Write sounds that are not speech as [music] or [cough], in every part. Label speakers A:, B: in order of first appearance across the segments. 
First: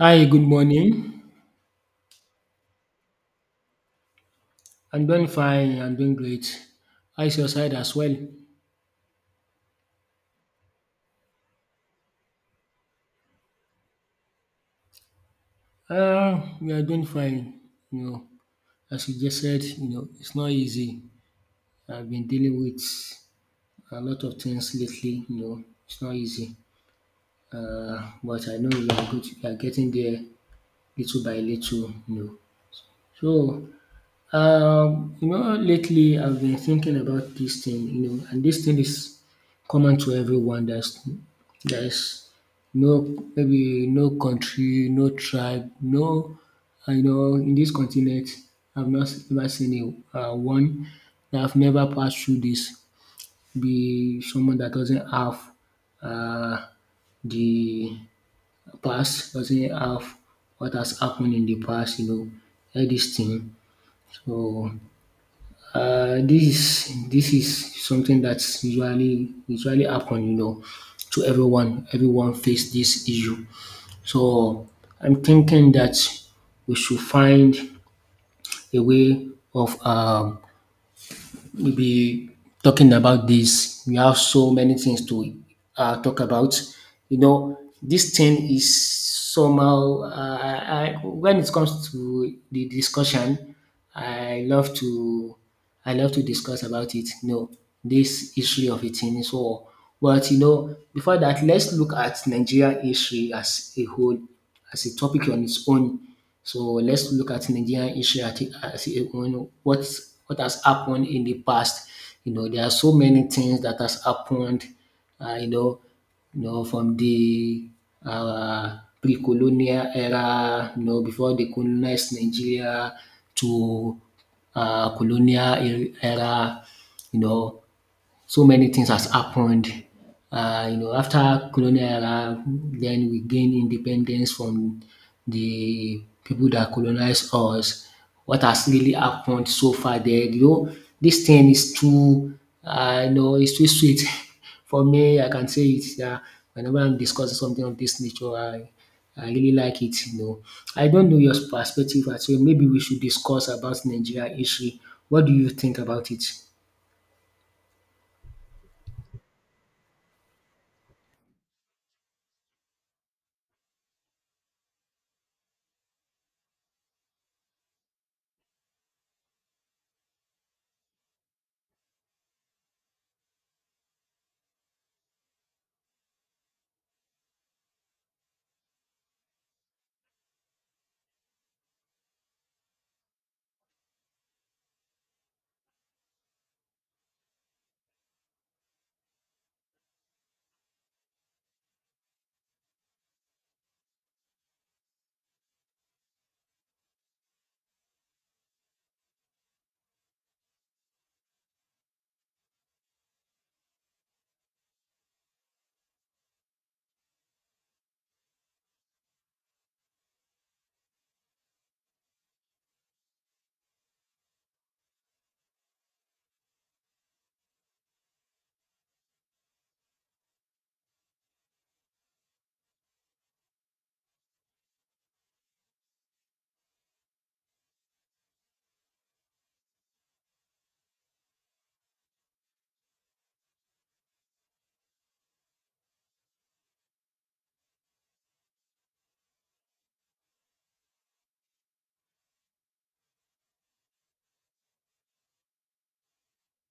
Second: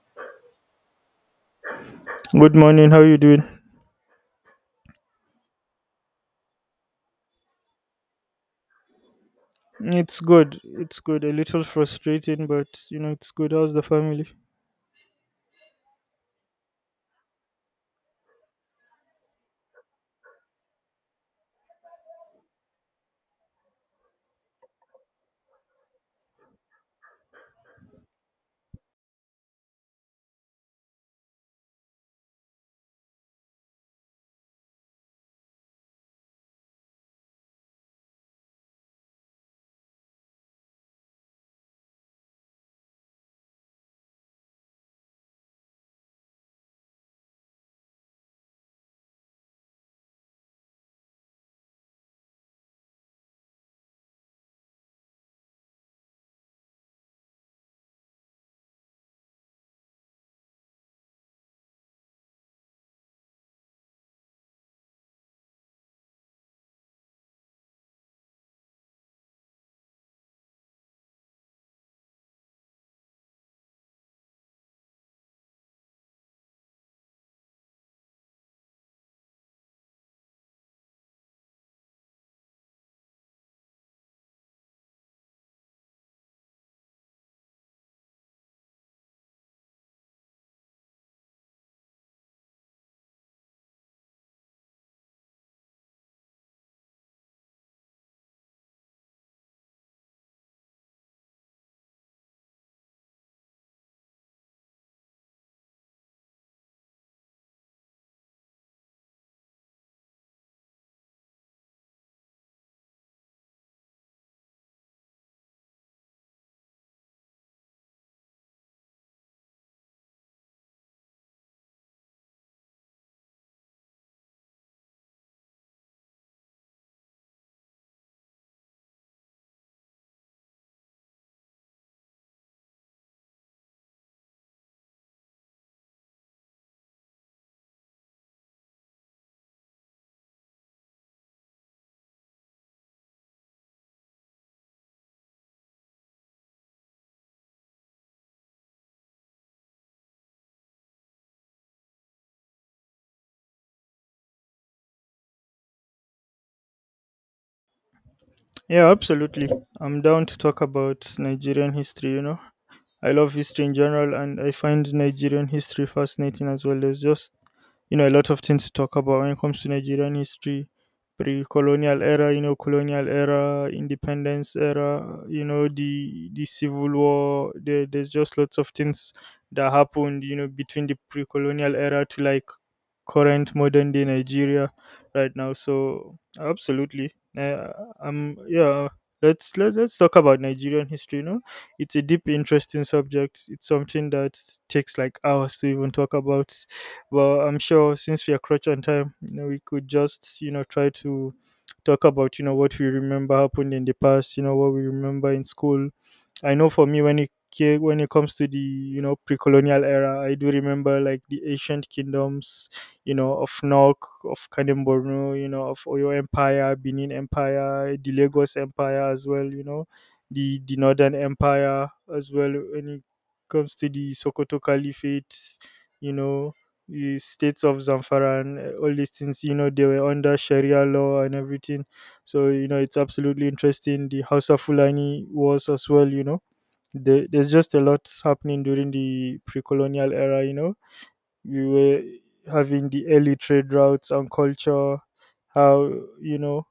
A: Hi, good morning.
B: Good morning. How you doing?
A: I'm doing fine. I'm doing great. How is your side as well?
B: It's good. It's good. A little frustrating, but it's good. How's the family?
A: We are doing fine. You know, as you just said, you know, it's not easy. I've been dealing with a lot of things lately. You know, it's not easy. But I know we are good. We are getting there little by little. You know, So, you know, lately I've been thinking about this thing, you know, and this thing is common to everyone. There's no, maybe no country, no tribe, no, I know in this continent, I've not ever seen a one that I've never passed through this. Be someone that doesn't have uh, the past, doesn't have what has happened in the past, you know, all this thing. So, this is something that's usually happen you know to everyone, everyone face this issue. So, I'm thinking that we should find a way of we'll be talking about this. We have so many things to talk about. You know, this thing is somehow, when it comes to the discussion, I love to, I love to discuss about it. You know, this history of a thing. So, but you know, before that, let's look at Nigeria history as a whole, as a topic on its own. So let's look at Nigerian history at it as what what has happened in the past. You know, there are so many things that has happened. You know, from the pre-colonial era. You know, before they colonized Nigeria to colonial era. You know, so many things has happened. You know, after colonial era, then we gain independence from the people that colonized us. What has really happened so far there? You know, this thing is too, you know, it's too sweet [laughs] for me. I can say it. Yeah, whenever I'm discussing something of this nature, I really like it. You know, I don't know your perspective as well. Maybe we should discuss about Nigeria history. What do you think about it?
B: Yeah, absolutely. I'm down to talk about Nigerian history. I love history in general and I find Nigerian history fascinating as well. There's just a lot of things to talk about when it comes to Nigerian history, pre-colonial era, colonial era, independence era, the civil war. There's just lots of things that happened, between the pre-colonial era to like current modern day Nigeria right now. So absolutely, yeah. Let's talk about Nigerian history. It's a deep, interesting subject. It's something that takes like hours to even talk about. But I'm sure since we are crunch on time, we could just try to talk about what we remember happened in the past. You know what we remember in school. I know for me when it comes to the pre-colonial era, I do remember like the ancient kingdoms, of Nok, of Kanem Borno, of Oyo Empire, Benin Empire, the Lagos Empire as well, the Northern Empire as well. When it comes to the Sokoto Caliphate, you know, the states of Zamfara and all these things, they were under Sharia law and everything. So it's absolutely interesting. The Hausa Fulani wars as well, there's just a lot happening during the pre-colonial era. We were having the early trade routes and culture. How you know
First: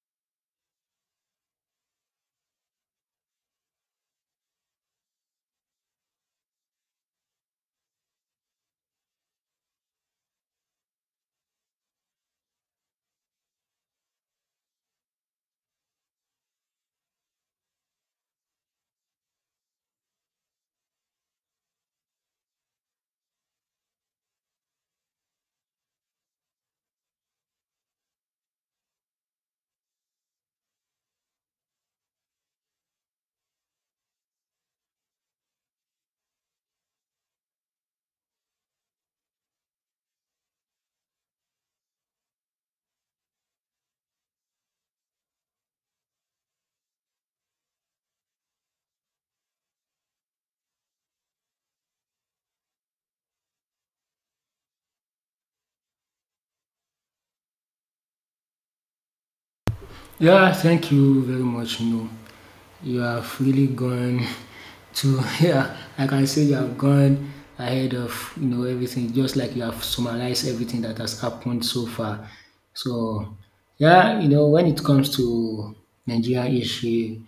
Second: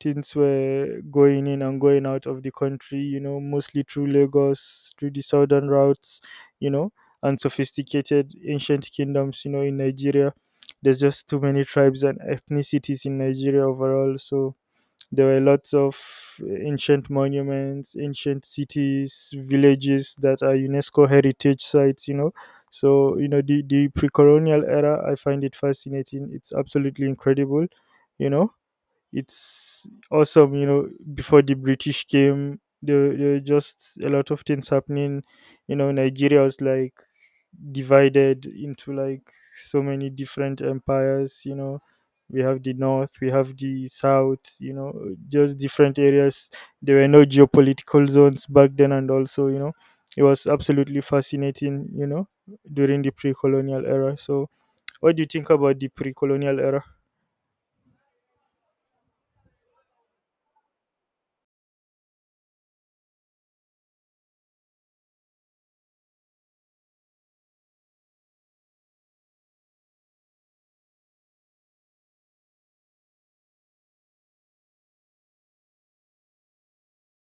B: things were going in and going out of the country, you know mostly through Lagos, through the southern routes. you know and sophisticated ancient kingdoms in Nigeria. There's just too many tribes and ethnicities in Nigeria overall, so there were lots of ancient monuments, ancient cities, villages that are UNESCO heritage sites. So, the pre colonial era, I find it fascinating. It's absolutely incredible. you know it's awesome. Before the British came, there were just a lot of things happening. Nigeria was like divided into like so many different empires. We have the north, we have the south. Just different areas. There were no geopolitical zones back then, and also, it was absolutely fascinating during the pre-colonial era. So what do you think about the pre colonial era?
A: Yeah, thank you very much. You know, you have really gone [laughs] to yeah. Like I can say you have gone ahead of you know everything, just like you have summarized everything that has happened so far. So yeah, you know when it comes to Nigeria history,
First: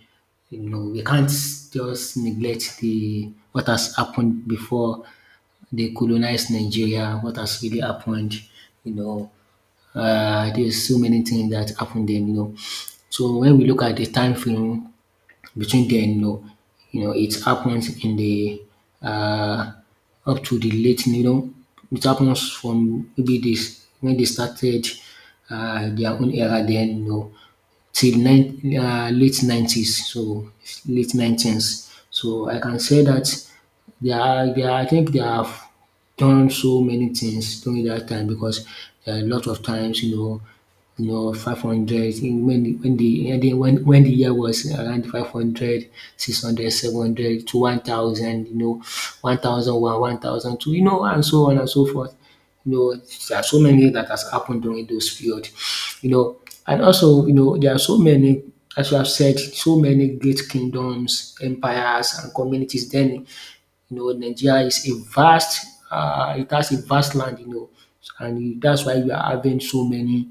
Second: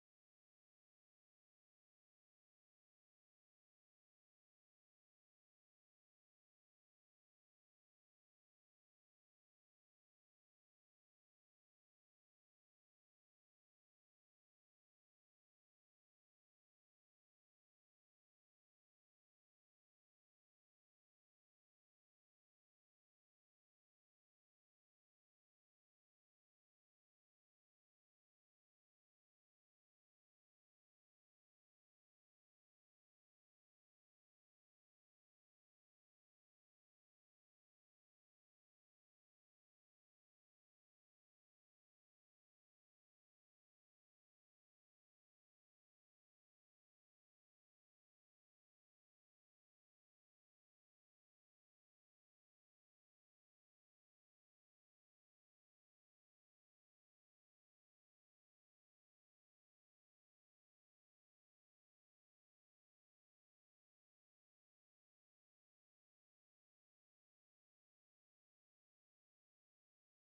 A: you know we can't just neglect the what has happened before they colonized Nigeria, what has really happened, you know, there's so many things that happened then, you know. So when we look at the time frame between then, you know, it happens in the uh, up to the late, you know, it happens from maybe this when they started their own era then, you know, till nine, uh, late nineties, so late nineties. So I can say that I think there are done so many things during that time because there are a lot of times, you know, 500 when the year was around 500 600 700 to 1000, you know, 1001, 1002, you know, and so on and so forth. You know, there are so many that has happened during those period, you know, and also, you know, there are so many, as you have said, so many great kingdoms, empires, and communities then you know, Nigeria is a vast, it has a vast land, you know, that's why we are having so many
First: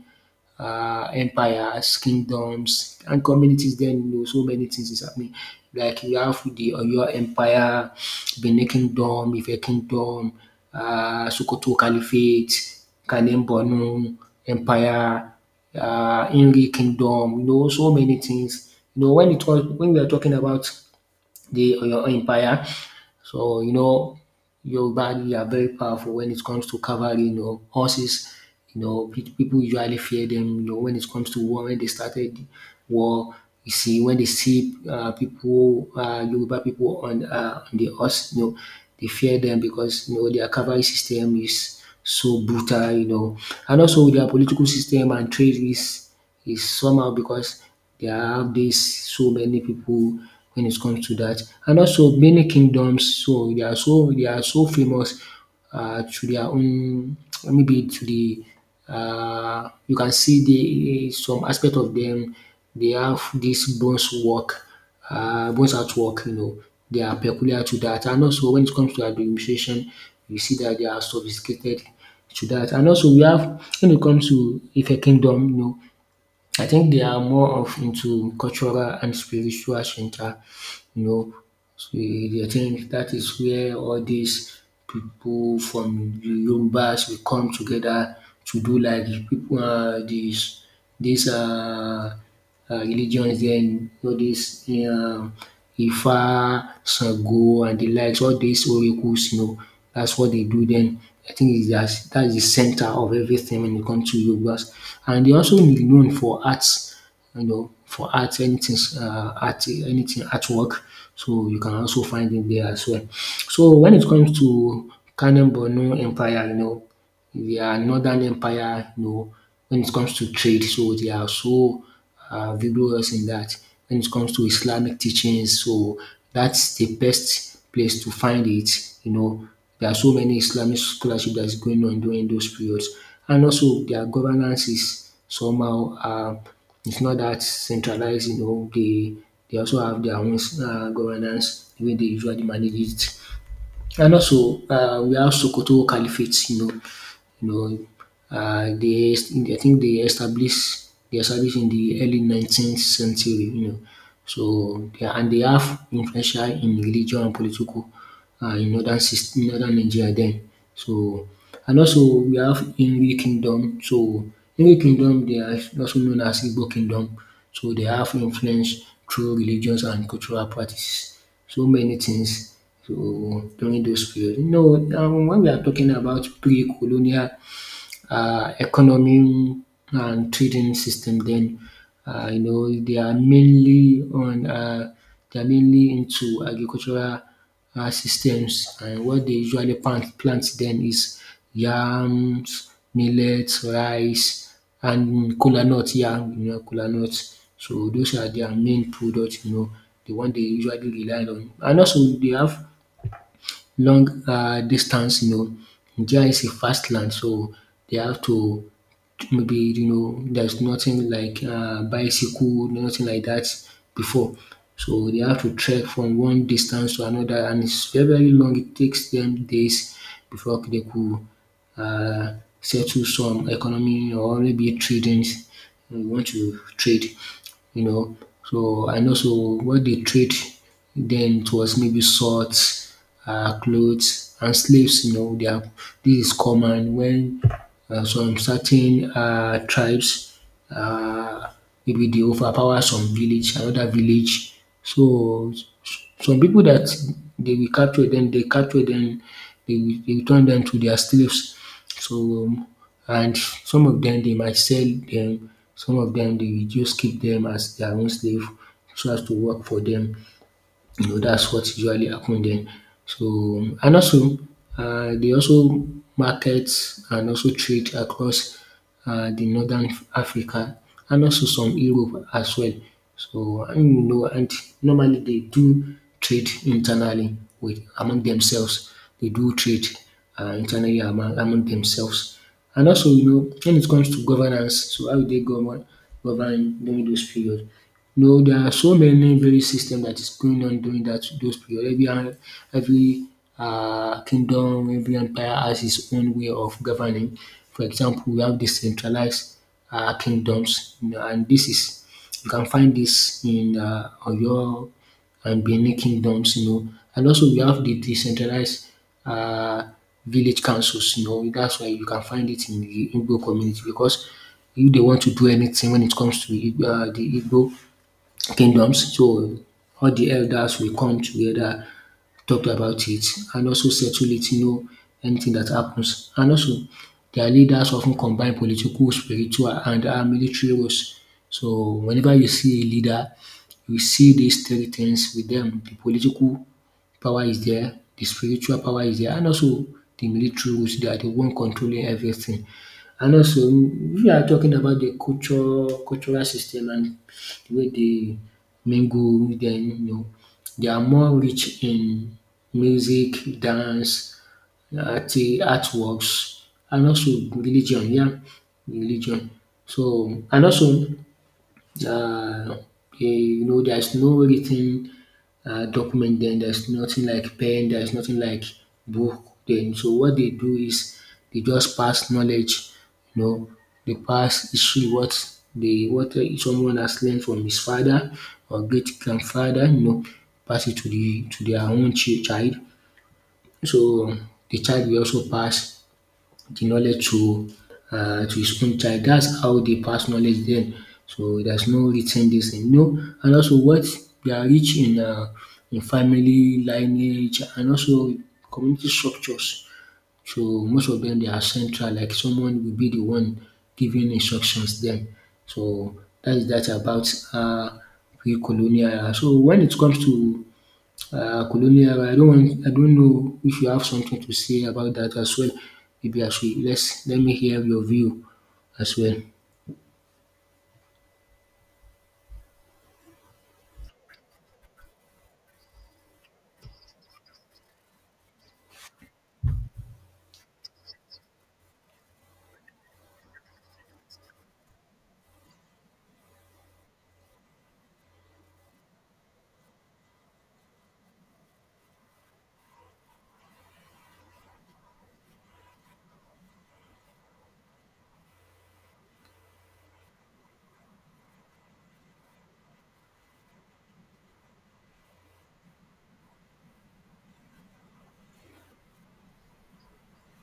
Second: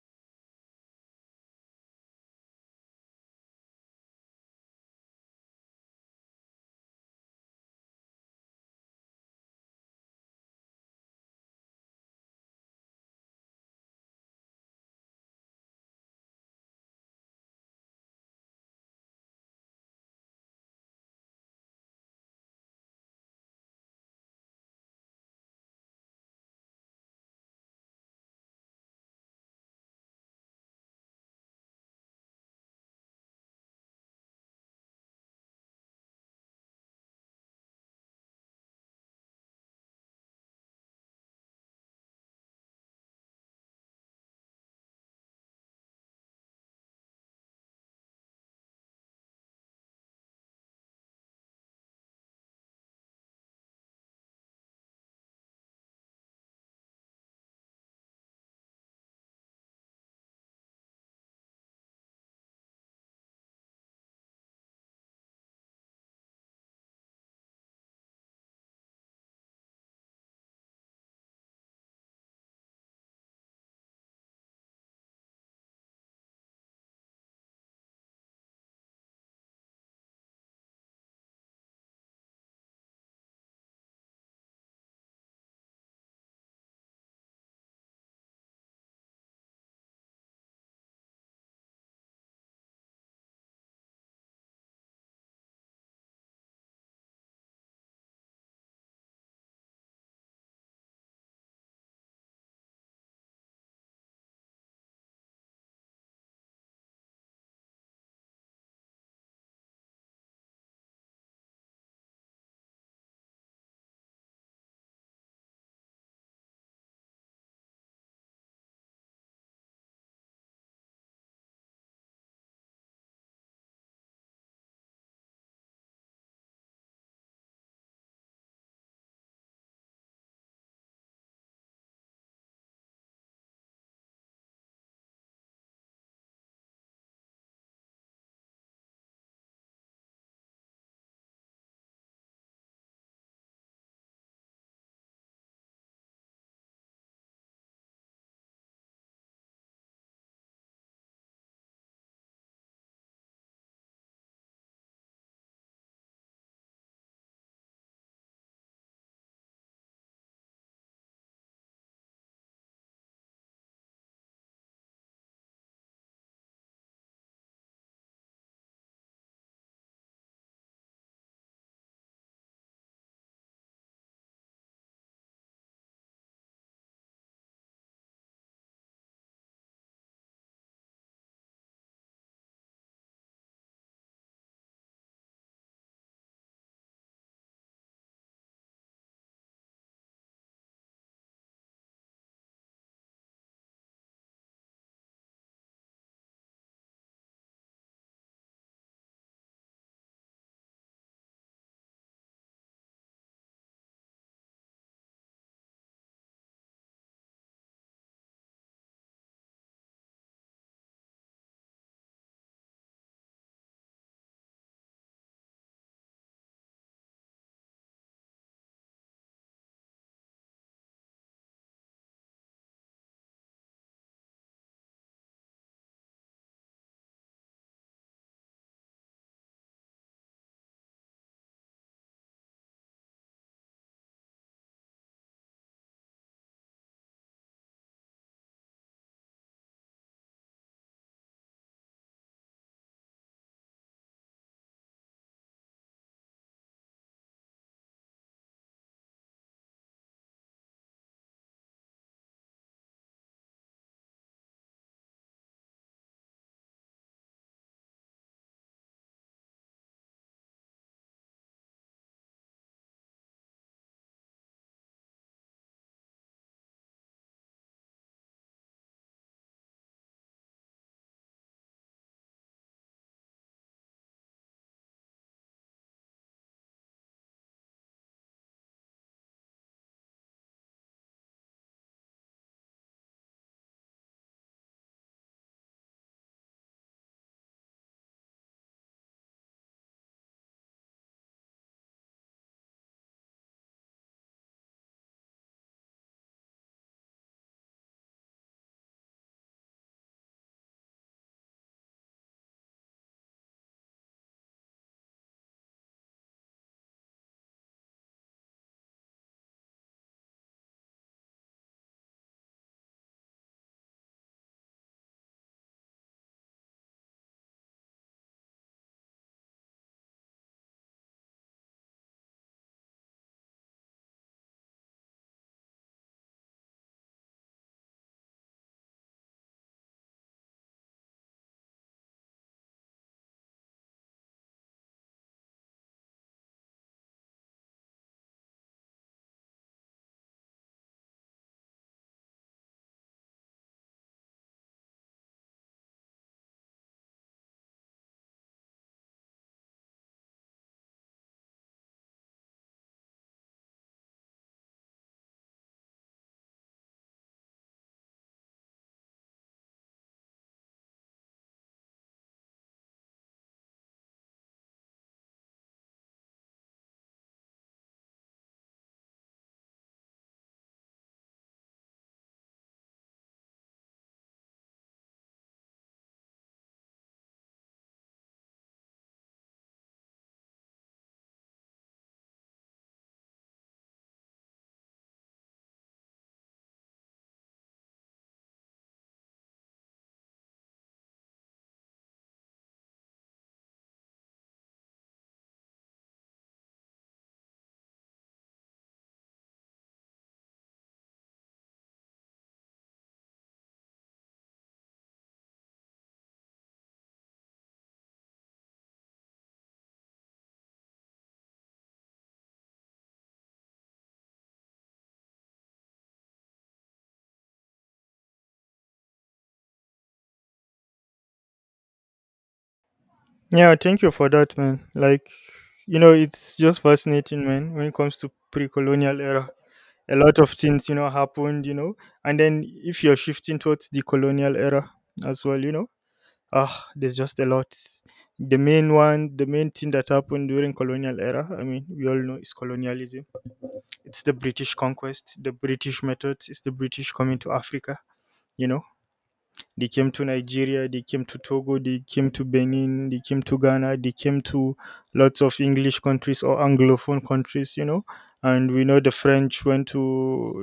A: empires, kingdoms, and communities. Then you know, so many things is happening. Like you have the Oyo Empire, Benin Kingdom, Ife Kingdom, Sokoto Caliphate, Kanem Borno Empire, Inri Kingdom. You know, so many things. You know, when it was when we are talking about the Oyo Empire. So you know, Yoruba we are very powerful when it comes to cavalry. You know, horses. You know, people usually fear them. You know, when it comes to war, when they started war, you see when they see people, Yoruba people on the horse, you know, they fear them because you know their cavalry system is so brutal. You know, and also their political system and trade is somehow because they have this so many people when it comes to that. And also many kingdoms, so they are so famous to their own maybe to the you can see the some aspect of them they have this bronze work, bronze artwork, you know, they are peculiar to that. And also when it comes to administration, you see that they are sophisticated to that. And also we have when it comes to Ife Kingdom, you know, I think they are more of into cultural and spiritual center, you know. So I think that is where all these people from the Yorubas will come together to do like the people, these, uh, religions there, you know, this Ifa, Sango, and the likes, all these oracles, you know, that's what they do then. I think it's that that's the center of everything when it comes to Yorubas. And they also be known for arts, you know, for art, anything, artwork. So you can also find it there as well. So when it comes to Kanem Borno Empire, you know, their northern empire, you know, when it comes to trade, so they are so vigorous in that. When it comes to Islamic teachings, so that's the best place to find it. You know, there are so many Islamic scholarship that's going on during those periods, and also their governance is somehow it's not that centralized. You know, they also have their own governance the way they usually manage it. And also, we have Sokoto Caliphate, you know, I think they established in the early 19th century, you know. So, they are and they have influential in religion and political in northern Nigeria then. So, and also we have Igbo kingdom. So, Igbo kingdom they are also known as Igbo kingdom. So, they have influence through religions and cultural practices. So many things so during those period. You know when we are talking about pre-colonial economy and trading system. Then you know they are mainly into agricultural systems, and what they usually plant then is yams, millets, rice, and kola nut. Yeah, you know kola nut. So those are their main products. You know the one they usually rely on, and also they have long distance. You know, Nigeria is a fast land, so they have to maybe you know there's nothing like bicycle, nothing like that before. So they have to trek from one distance to another, and it's very very long. It takes them days before they could uh, settle some economy or maybe trading. We want to trade you know. So I know so what they trade then it was maybe swords, clothes, and slaves. You know, they are, this is common when some certain tribes uh, maybe they overpower some village, another village. So some people that they capture them, they will turn them to their slaves. So, um, and some of them they might sell them. Some of dem dey just keep them as their own slave so as to work for them. You know, that's what usually happen there. So and also they also market and also trade across the northern Africa and also some Europe as well. So and you know and normally they do trade internally with among themselves. They do trade internally among themselves. And also, you know, when it comes to governance, so how they govern during those period. You know, there are so many very system that is going on during that those period. Every kingdom, every empire has its own way of governing. For example, we have decentralized kingdoms, you know, and this is you can find this in Oyo and Benin Kingdoms, you know. And also we have the decentralized uh, village councils, you know. That's why you can find it in the Igbo community because if they want to do anything when it comes to the Igbo kingdoms. So all the elders will come together, talk about it and also settle it, you know, anything that happens. And also their leaders often combine political, spiritual and military roles. So whenever you see a leader, you see these three things with them: the political power is there, the spiritual power is there and also the military roles. They are the one controlling everything. And also we are talking about the culture cultural system and wey dey mingle with dem, you know. They are more rich in music, dance, art artworks and also religion, yeah, religion. So and also uh, okay, there's no written document then. There's nothing like pen. There's nothing like book then. So what they do is they just pass knowledge. You know, they pass history what they what someone has learned from his father or great grandfather. You know, pass it to their own child. So the child will also pass the knowledge to his own child. That's how they pass knowledge then. So there's no written this thing. No, and also what they are rich in family lineage and also community structures. So most of them they are central, like someone will be the one giving instructions then. So that is that about pre-colonial era. So when it comes to colonial, I don't know if you have something to say about that as well. Maybe I should let's let me hear your view as well.
B: Yeah, thank you for that, man. Like, it's just fascinating, man, when it comes to pre colonial era. A lot of things, happened, and then if you're shifting towards the colonial era as well. Ah, there's just a lot. The main one, the main thing that happened during colonial era, I mean, we all know is colonialism. It's the British conquest, the British methods, it's the British coming to Africa, you know. They came to Nigeria, they came to Togo, they came to Benin, they came to Ghana, they came to lots of English countries or Anglophone countries. And we know the French went to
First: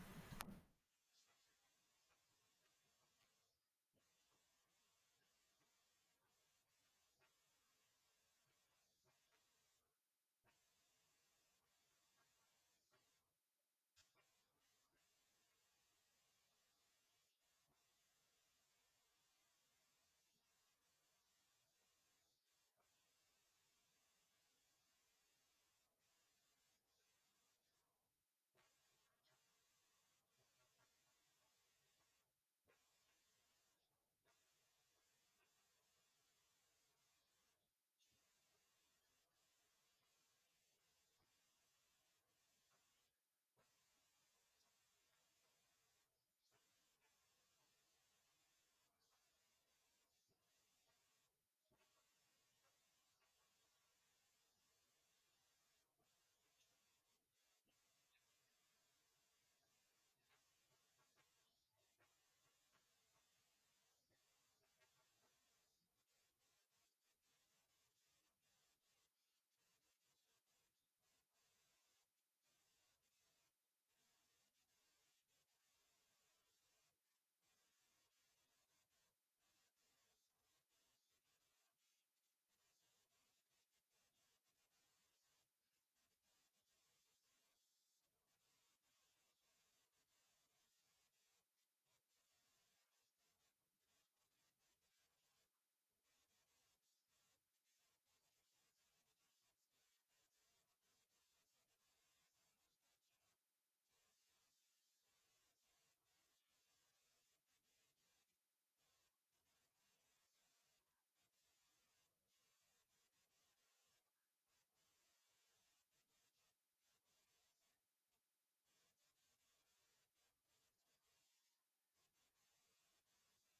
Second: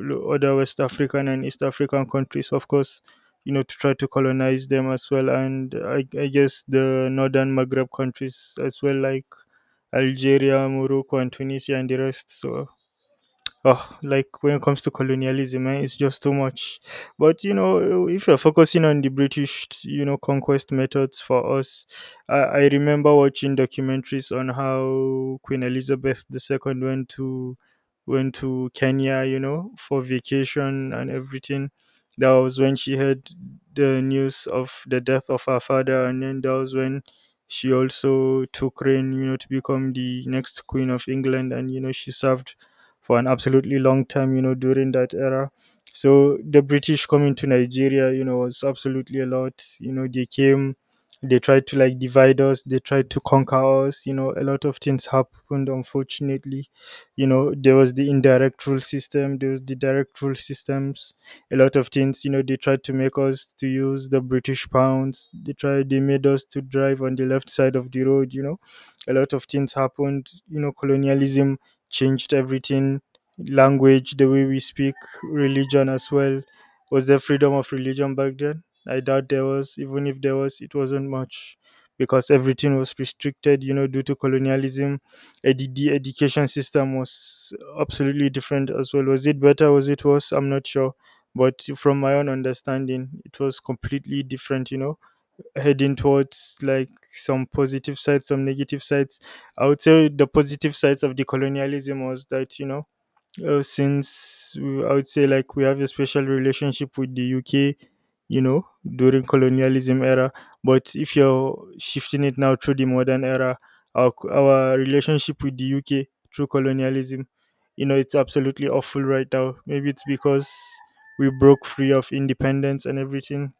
B: other West African and East African countries, of course, to try to colonize them as well. And I guess the northern Maghreb countries as well, like Algeria, Morocco, and Tunisia, and the rest. So oh, like when it comes to colonialism, it's just too much. But if you're focusing on the British, conquest methods for us, I remember watching documentaries on how Queen Elizabeth the Second went to Kenya, for vacation and everything. That was when she heard the news of the death of her father, and then that was when she also took reign, to become the next queen of England, and she served for an absolutely long time, during that era. So the British coming to Nigeria, was absolutely a lot. They came, they tried to like divide us, they tried to conquer us, a lot of things happened, unfortunately. There was the indirect rule system, there was the direct rule systems, a lot of things, they tried to make us to use the British pounds. They tried, they made us to drive on the left side of the road, a lot of things happened, colonialism changed everything. Language, the way we speak, religion as well. Was there freedom of religion back then? I doubt there was. Even if there was, it wasn't much because everything was restricted, due to colonialism. The education system was absolutely different as well. Was it better? Was it worse? I'm not sure. But from my own understanding, it was completely different, heading towards like some positive sides, some negative sides. I would say the positive sides of decolonialism was that, you know since I would say like we have a special relationship with the UK you know during colonialism era. But if you're shifting it now through the modern era, our relationship with the UK through colonialism, it's absolutely awful right now. Maybe it's because we broke free of independence and everything.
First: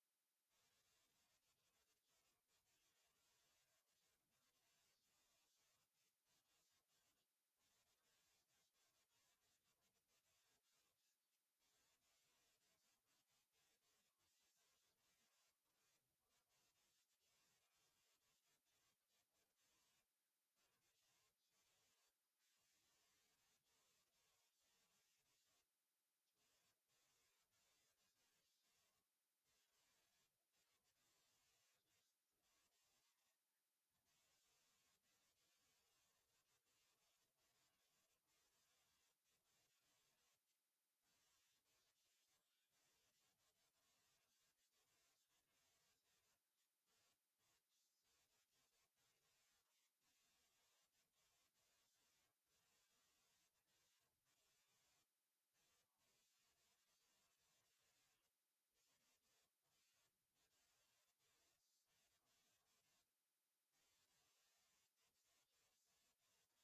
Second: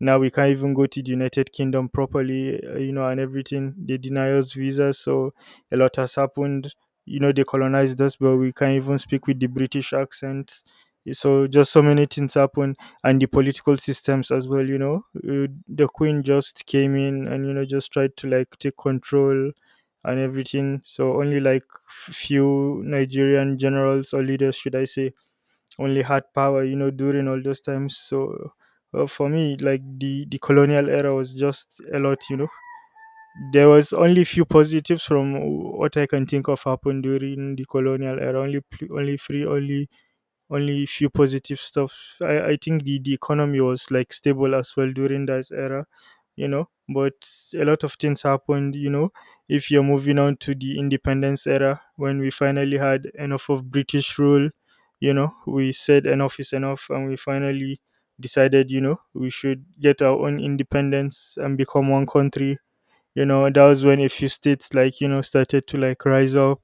B: Now we can't even go to the United Kingdom properly, and everything. They deny us visas, so a lot has happened. They colonized us, but we can't even speak with the British accent. So just so many things happen, and the political systems as well. The Queen just came in and just tried to like take control and everything. So only like few Nigerian generals or leaders, should I say, only had power during all those times. So for me, like the colonial era was just a lot. There was only few positives from what I can think of happened during the colonial era. Only pl- only free only only a few positive stuff. I think the economy was like stable as well during that era, But a lot of things happened. If you're moving on to the independence era, when we finally had enough of British rule, we said enough is enough, and we finally decided, we should get our own independence and become one country. That was when a few states like started to like rise up.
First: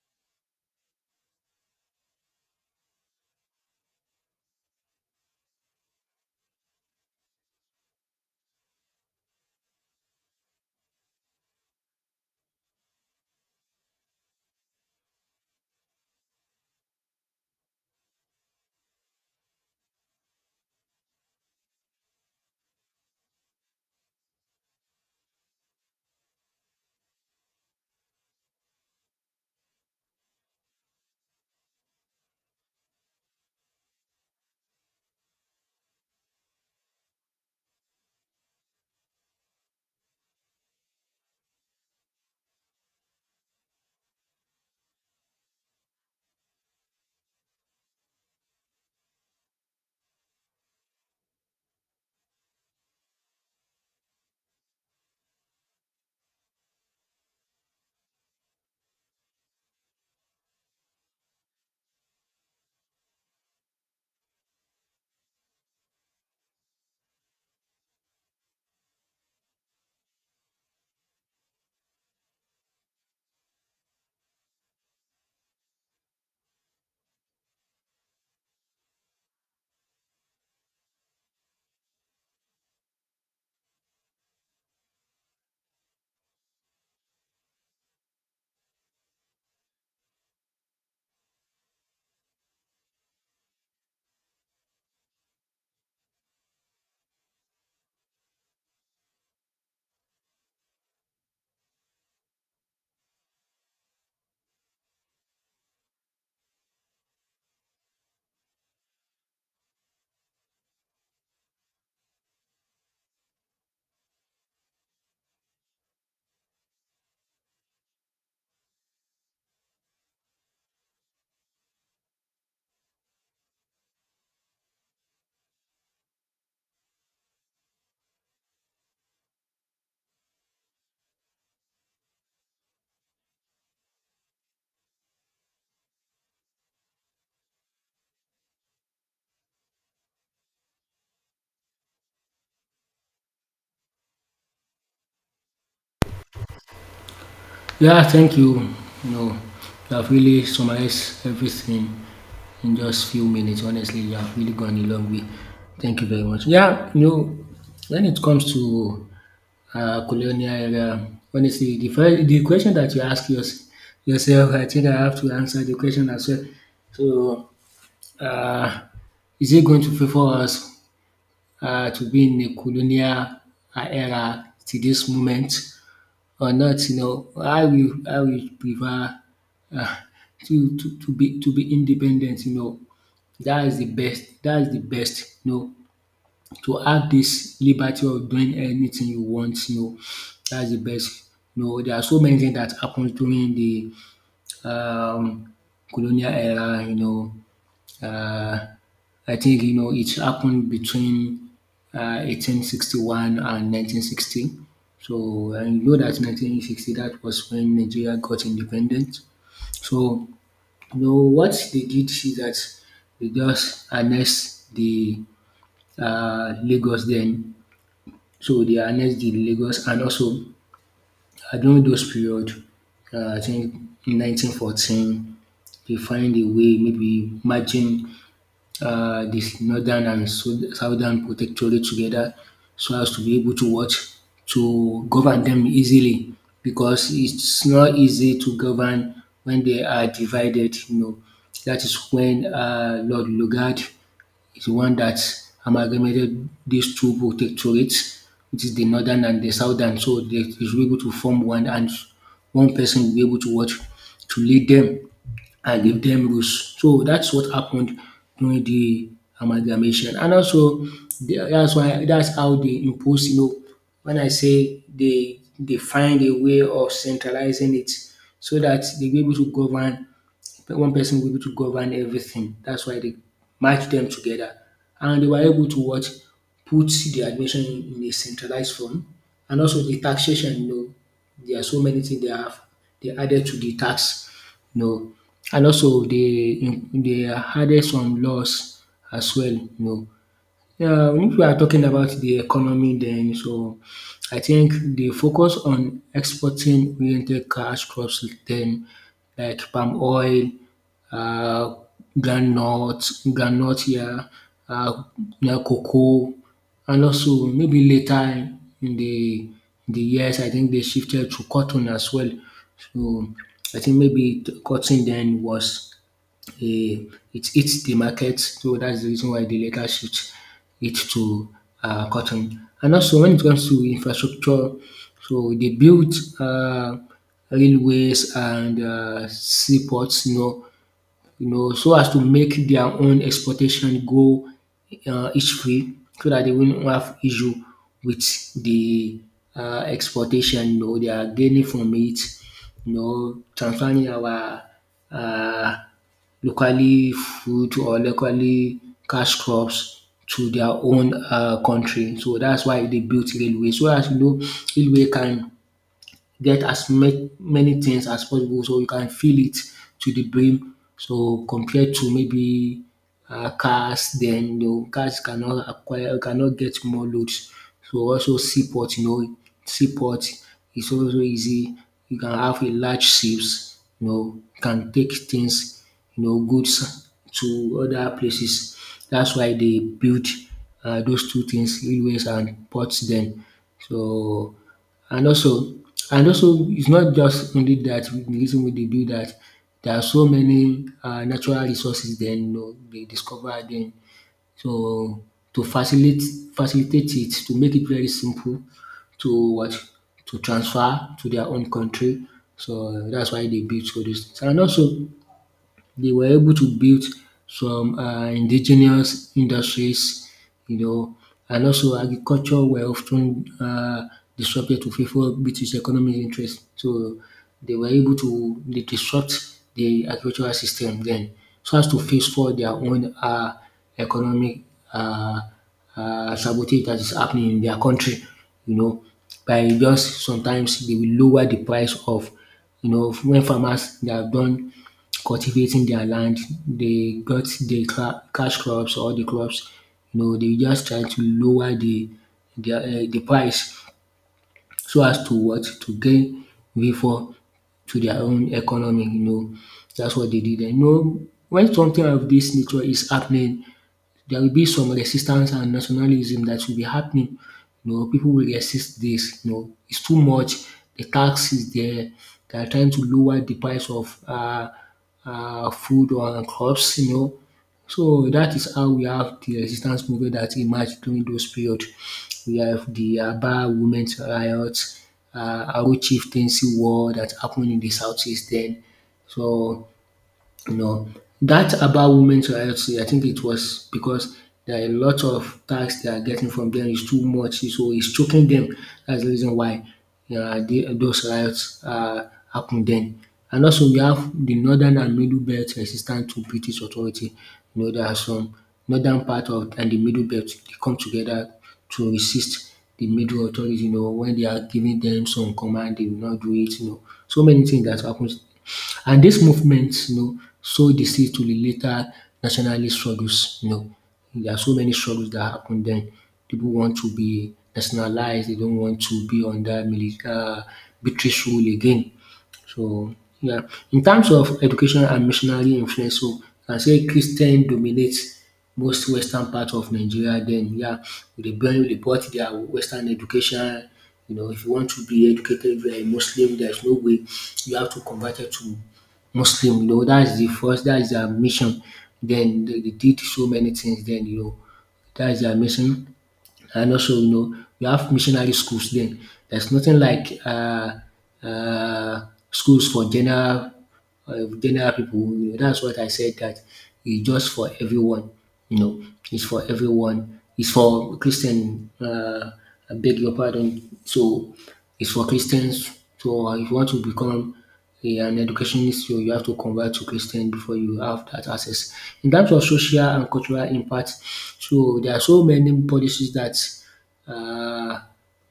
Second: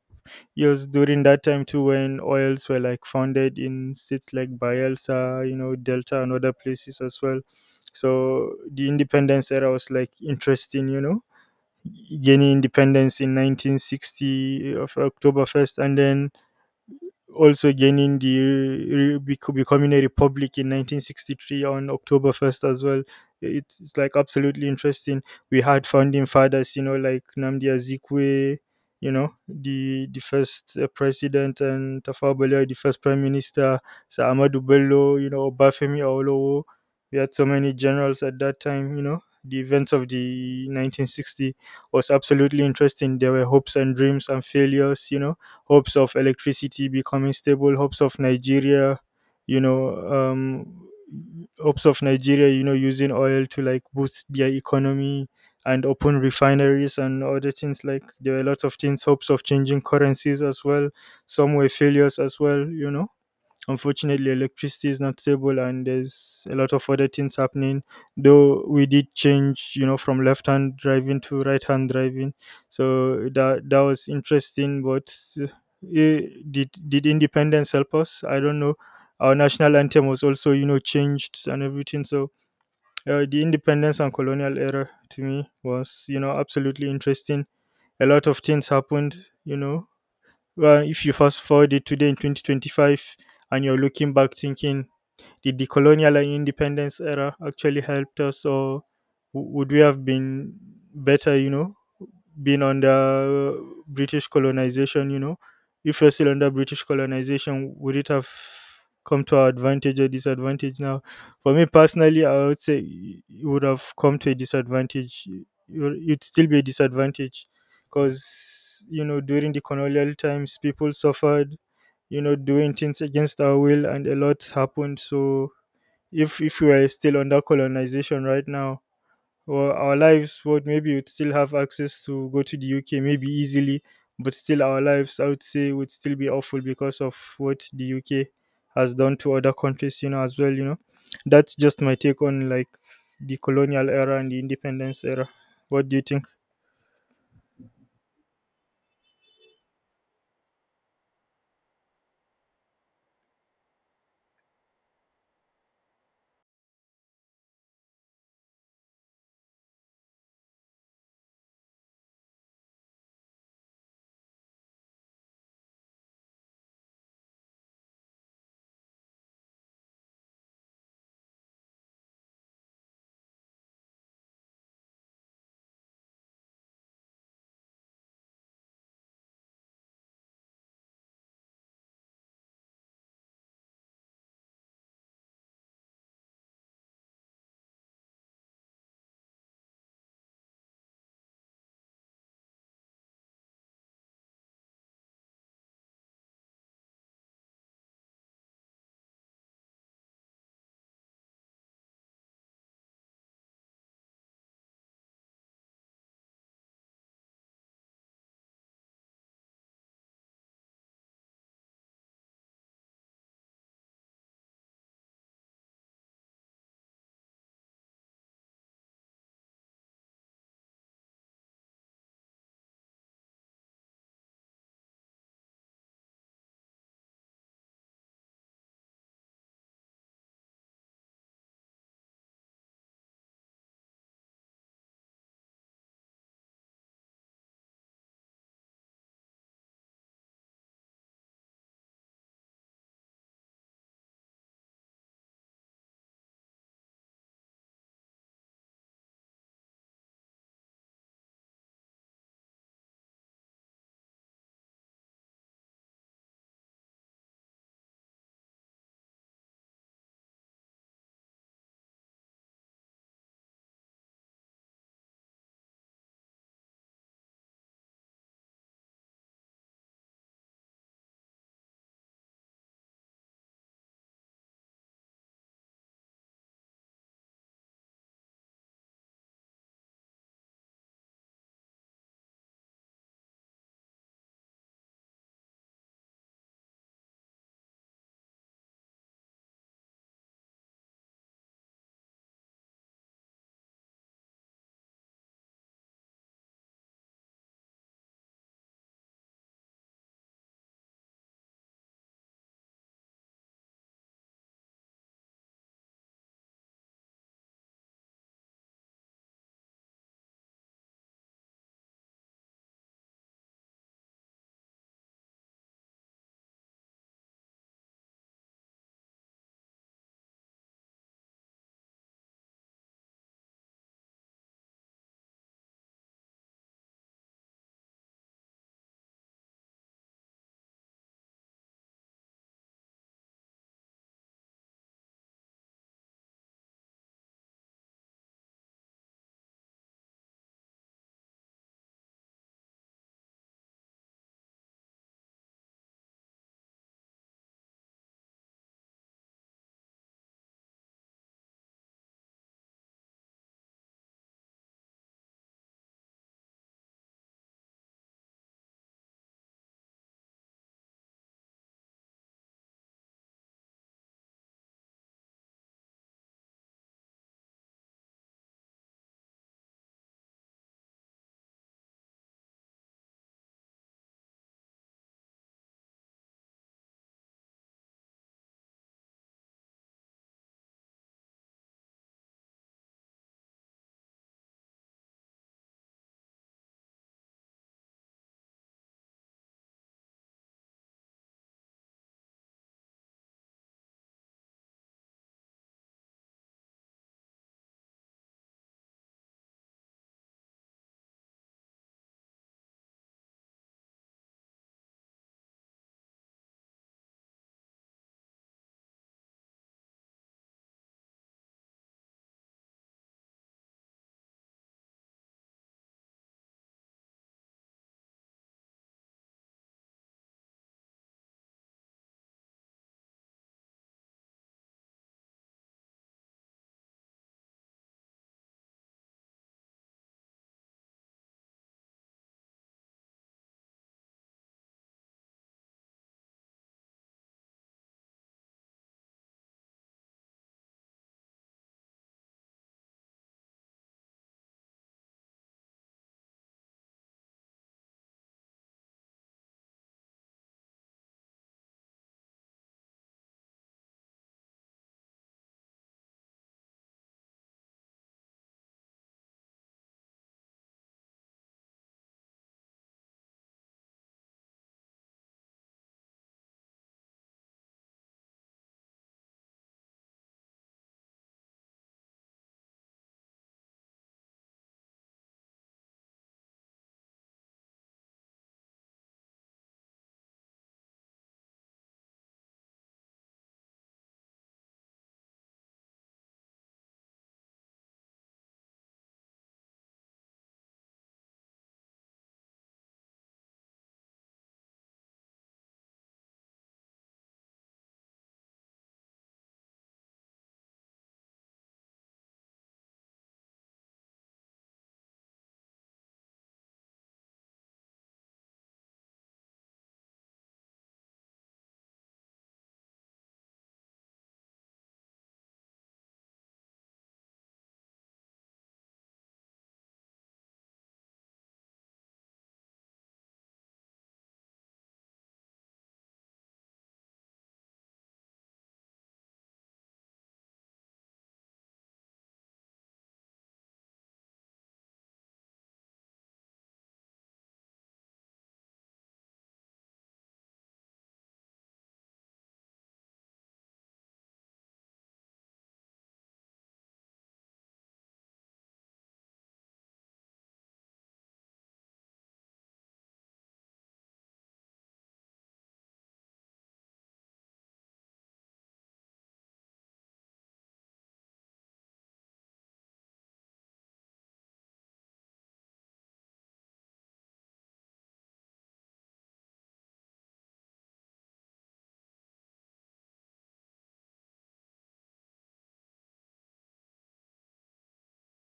B: Yes, during that time too, when oils were like founded in states like Bielsa, Delta, and other places as well. So the independence era was like interesting, gaining independence in 1960 of October 1st, and then also gaining the becoming a republic in 1963 on October 1st as well. It's like absolutely interesting. We had founding fathers, like Namdi Azikwe, the first president, and Tafawa Balewa, the first prime minister, Sir Ahmadu Bello, Obafemi Awolowo. We had so many generals at that time, The events of the 1960 was absolutely interesting. There were hopes and dreams and failures. Hopes of electricity becoming stable, hopes of Nigeria, you know, um, hopes of Nigeria, using oil to like boost their economy and open refineries and other things. Like there are a lot of things, hopes of changing currencies as well. Some were failures as well. Unfortunately, electricity is not stable, and there's a lot of other things happening. Though we did change, from left-hand driving to right-hand driving, so that was interesting. But uh, eh, did independence help us? I don't know. Our national anthem was also, changed and everything. So the independence and colonial era to me was, absolutely interesting. A lot of things happened, you know, if you fast forward it today in 2025 and you're looking back thinking, did the colonial and independence era actually helped us, or would we have been better, being under British colonization, If we're still under British colonization, would it have come to our advantage or disadvantage now? For me personally, I would say it would have come to a disadvantage. It'd still be a disadvantage because, during the colonial times, people suffered, doing things against our will, and a lot happened. So if we were still under colonization right now, or our lives would maybe would still have access to go to the UK maybe easily. But still our lives, I would say, would still be awful because of what the UK has done to other countries, as well. That's just my take on like the colonial era and the independence era. What do you think?
A: Yeah, thank you. You know, you have really summarized everything in just few minutes. Honestly, you have really gone a long way. Thank you very much. Yeah, you know, when it comes to colonial era, honestly, the question that yourself, I think I have to answer the question as well. So uh, is it going to favor us to be in a colonial era to this moment or not? You know, I will prefer uh, to be independent. You know, that is the best. That is the best. You know, to have this liberty of doing anything you want. You know, that's the best. You know, there are so many things that happens during the um, colonial era, you know, uh, I think, you know, it happened between 1861 and 1960. So, and you know that 1960, that was when Nigeria got independent. So, you know, what they did is that they just annexed the Lagos then. So, they annexed the Lagos and also and during those period, I think in 1914, they find a way maybe merging this northern and southern protectorate together so as to be able to what to govern them easily because it's not easy to govern when they are divided. You know that is when Lord Lugard is the one that amalgamated these two protectorates, which is the northern and the southern. So they should be able to form one, and one person will be able to what to lead them and give them rules. So that's what happened during the amalgamation, and also that's how they impose. You know, when I say they find a way of centralizing it, so that they will be able to govern but one person will be able to govern everything. That's why they match them together. And they were able to what? Put the admission in a centralized form. And also the taxation, you know, there are so many things they added to the tax, you know. And also they added some laws as well, you know, yeah, if we are talking about the economy, then so I think the focus on exporting oriented cash crops, then like palm oil, uh, groundnut, groundnut, yeah, uh, yeah, cocoa, and also maybe later in the years, I think they shifted to cotton as well. So I think maybe cotton then was eh, it hits the market, so that's the reason why they later shift it to cotton. And also when it comes to infrastructure, so they built um railways and seaports, you know, so as to make their own exportation go each-free so that they won't have issue with the exportation. You know, they are gaining from it, you know, transferring our uh locally food or locally cash crops to their own country. So, that's why they built railway so as you know railway can get as many things as possible so you can fill it to the brim. So compared to maybe cars, then you know, cars cannot acquire, cannot get more loads. So also seaport, you know, seaport is also easy. You can have a large ships, you know, can take things, you know, goods to other places. That's why they build those two things, railways and ports. Then so and also and also it's not just only that the reason wey dey do that. There are so many natural resources then, you know dey discover dem. So to facilitate it, to make it very simple to what to transfer to their own country. So that's why they build all dis. And also they were able to build some indigenous industries, you know, and also agriculture were often ten disrupted to favour British economic interest. So they were able to dey disrupt the agricultural system then so as to face for their own economic um sabotage that is happening in their country, you know, by just sometimes they will lower the price of you know when farmers they have done cultivating their land. They got the cash crops or the crops. You know, they just try to lower the price so as to what to gain before to their own economy. You know, that's what they did. And, you know, when something of this nature is happening, there will be some resistance and nationalism that will be happening. You know, people will resist this. You know, it's too much. The tax is there. They are trying to lower the price of food or crops. You know, so that is how we have the resistance movement that emerged during those period. We have the Aba Women's Riots, Aro Chieftaincy War that happened in the southeast then. So no, that about women's rights, I think it was because there are a lot of tax they are getting from them is too much, so it's choking them. That's the reason why those riots happen then. And also, we have the northern and middle belt resistant to British authority. You know, there are some northern part of and the middle belt they come together to resist the middle authority. You know, when they are giving them some command, they will not do it. You know, so many things that happens and this movement, you know, sowed the seed to the later nationalist struggles. You know, there are so many struggles that happened then. People want to be nationalized. They don't want to be under military British rule again. So, yeah. In terms of education and missionary influence, so I say Christian dominates most western part of Nigeria then, yeah, they brought their western education. You know, if you want to be educated, if you are a Muslim, there's no way, you have to convert it to Muslim. You know, that's the first, that's their mission. Then they did so many things then, you know, that's their mission. And also, you know, we have missionary schools then. There's nothing like uh, schools for general general people. You know, that's what I said, that it's just for everyone. You know, it's for everyone. It's for Christian. I beg your pardon. So it's for Christians. So if you want to become yeah, an education issue, you have to convert to Christian before you have that access. In terms of social and cultural impact, so there are so many policies that uh,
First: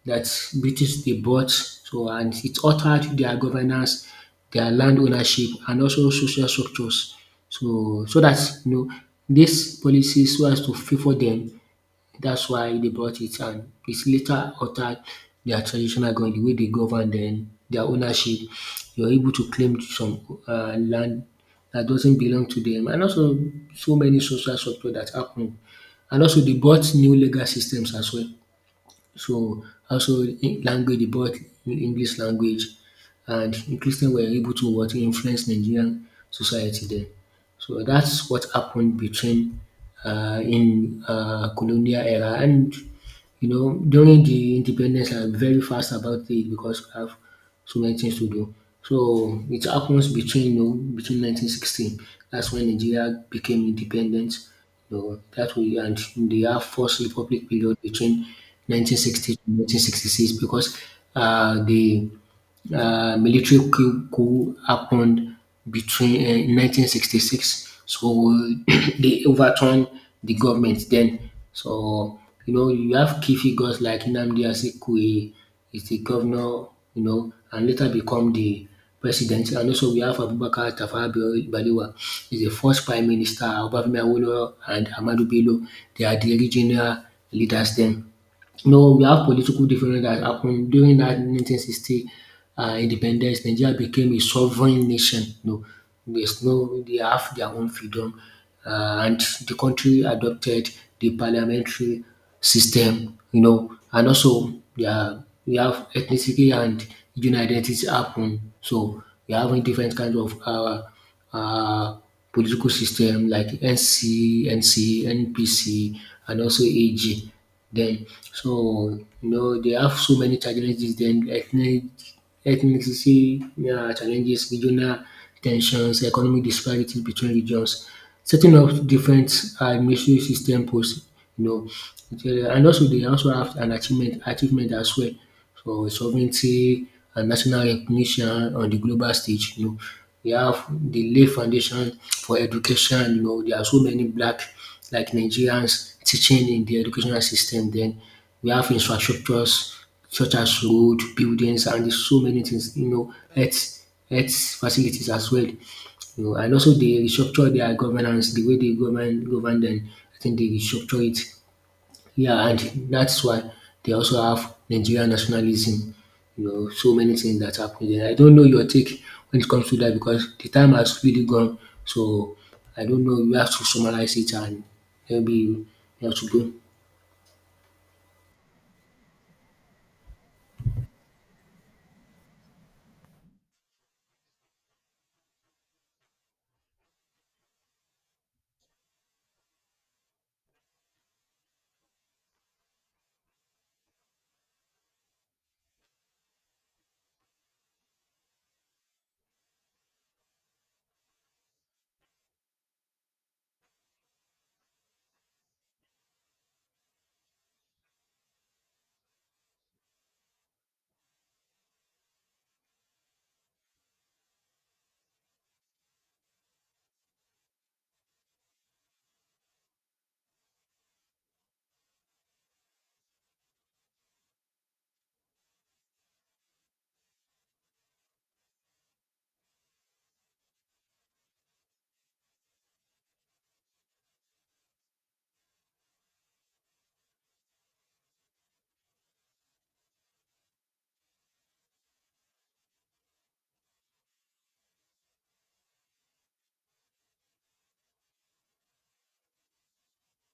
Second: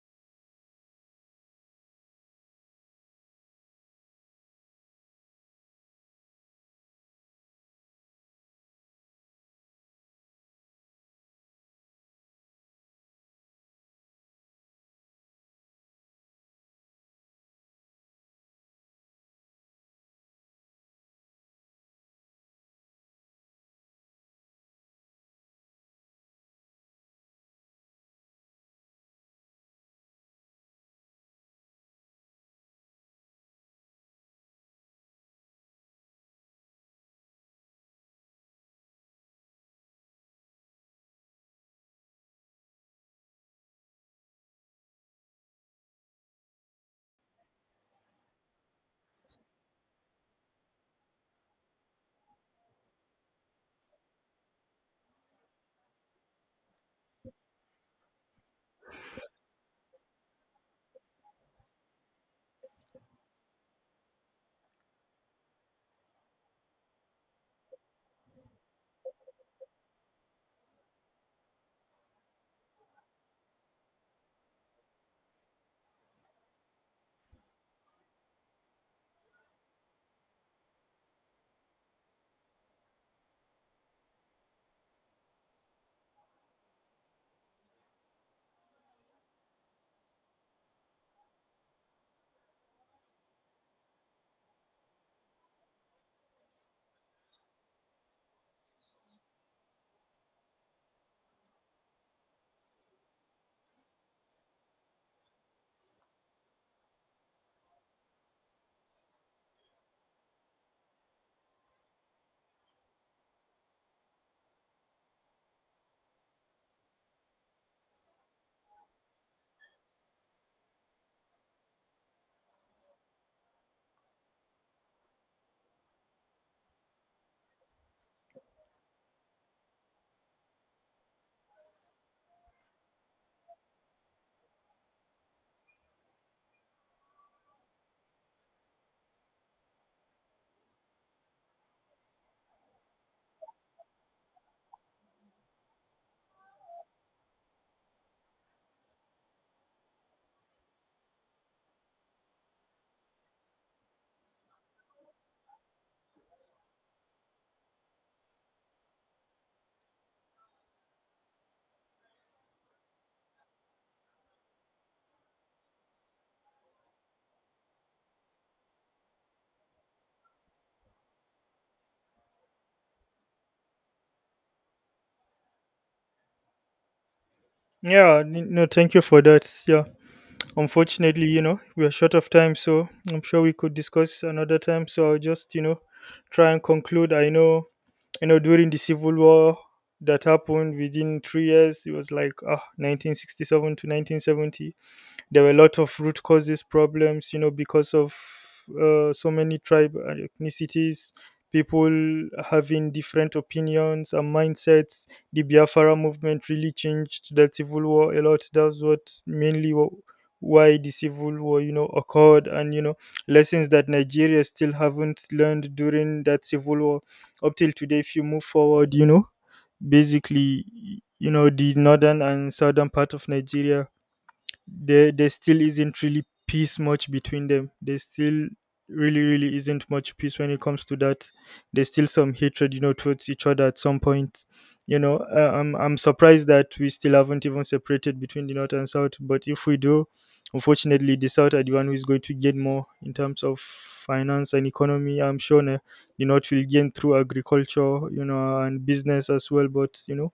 A: British they brought, so and it altered their governance, their land ownership, and also social structures. So so that you know these policies so as to favour them, that's why they brought it, and it's later altered their traditional government, the way they govern then their ownership. You're able to claim some land that doesn't belong to them and also so many social structure that happen. And also they bought new legal systems as well. So also in language, they bought English language and Christians were able to what influence Nigerian society then. So that's what happened between in colonial era, and you know during the independence, I'm very fast about it because I have so many things to do. So it happens between between 1916. That's when Nigeria became independent. You know that way, and they have first republic period between 1960 to 1966 because the military coup happened between in 1966. So [clears throat] they overturned the government then. So you know you have key figures like Nnamdi Azikiwe is the governor, you know, and later become the president. And also we have Abubakar Tafawa Balewa is the first prime minister, Obafemi Awolowo and Ahmadu Bello. They are the regional leaders then. No, we have political difference that happened during that 1960 independence. Nigeria became a sovereign nation. No, there's no, they have their own freedom, and the country adopted the parliamentary system. You know, and also we have ethnicity and regional identity happen. So we are having different kinds of uh, political system like NC, NPC, and also AG. Then so you know they have so many challenges then, ethnicity challenges, regional tensions, economic disparities between regions, setting up different administrative system posts, you know, and also they also have an achievement as well. So sovereignty and national recognition on the global stage, you know, we have the lay foundation for education, you know, there are so many black like Nigerians teaching in the educational system then. We have infrastructures such as road, buildings and so many things, you know, health facilities as well. You know, and also they restructure their governance, the way they govern them, I think they restructure it, yeah, and that's why they also have Nigerian nationalism, you know, so many things that happen there. I don't know your take when it comes to that because the time has really gone. So I don't know, you have to summarize it and maybe you have to go.
B: Yeah, no, thank you for that. Yeah, unfortunately, we're short of time, so I'm sure we could discuss another time. So I'll just try and conclude. I know, during the civil war that happened within 3 years. It was like 1967 to 1970. There were a lot of root causes problems, because of so many tribe and ethnicities, people having different opinions and mindsets. The Biafra movement really changed that civil war a lot. That's what mainly why the civil war, occurred. And lessons that Nigeria still haven't learned during that civil war up till today. If you move forward, basically, the northern and southern part of Nigeria, there still isn't really peace much between them. There still really really isn't much peace when it comes to that. There's still some hatred, towards each other at some point. I'm surprised that we still haven't even separated between the north and south. But if we do, unfortunately, the south are the one who is going to gain more in terms of finance and economy. I'm sure the north will gain through agriculture, and business as well. But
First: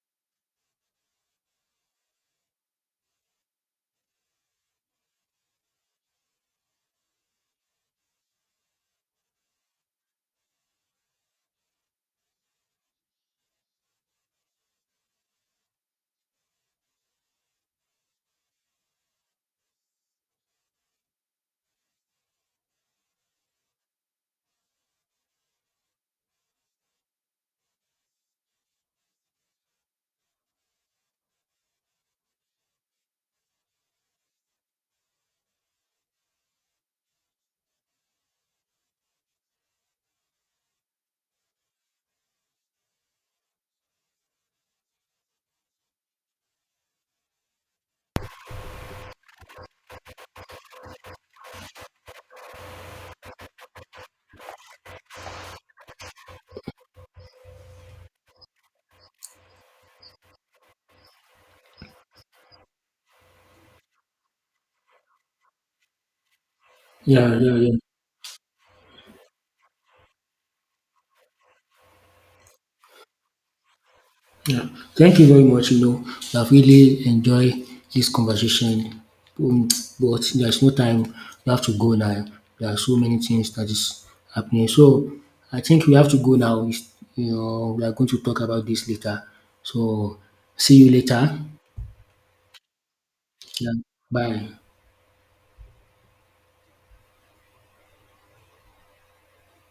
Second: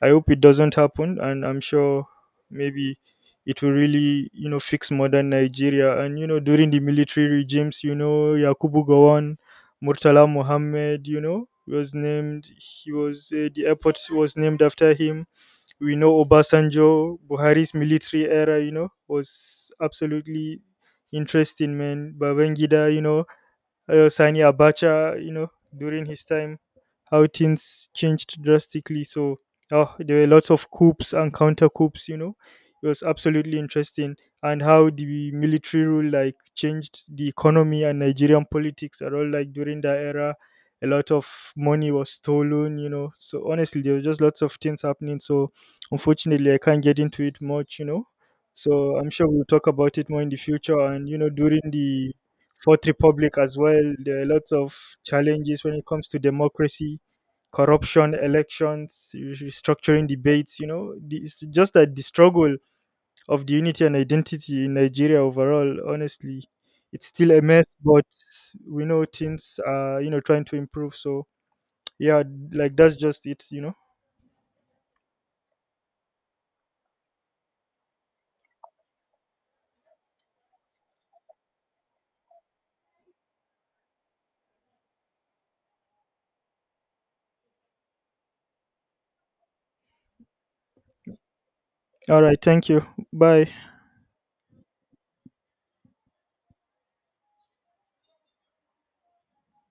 B: I hope it doesn't happen, and I'm sure maybe it will really, fix modern Nigeria. And during the military regimes, Yakubu Gowon, Murtala Mohammed, was named. He was the airport was named after him. We know Obasanjo, Buhari's military era, was absolutely interesting, man. Babangida, Sani Abacha, during his time, how things changed drastically. So oh, there were lots of coups and counter coups, It was absolutely interesting. And how the military rule like changed the economy and Nigerian politics at all. Like during that era, a lot of money was stolen, So honestly, there were just lots of things happening. So unfortunately, I can't get into it much, So I'm sure we'll talk about it more in the future. And during the Fourth Republic as well. There are lots of challenges when it comes to democracy, corruption, elections, restructuring debates. It's just that the struggle of the unity and identity in Nigeria overall, honestly, it's still
A: Yeah,
B: a
A: yeah,
B: mess.
A: yeah.
B: But we know things are, trying to improve. So, yeah, like that's just it,
A: Yeah. Thank you very much. You know, I've really enjoyed this conversation, um, but there's no time. We have to go now. There are so many things that is happening. So I think we have to go now. It's- You know, we are going to talk about this later. So see you later.
B: All right. Thank you. Bye.
A: Yeah. Bye.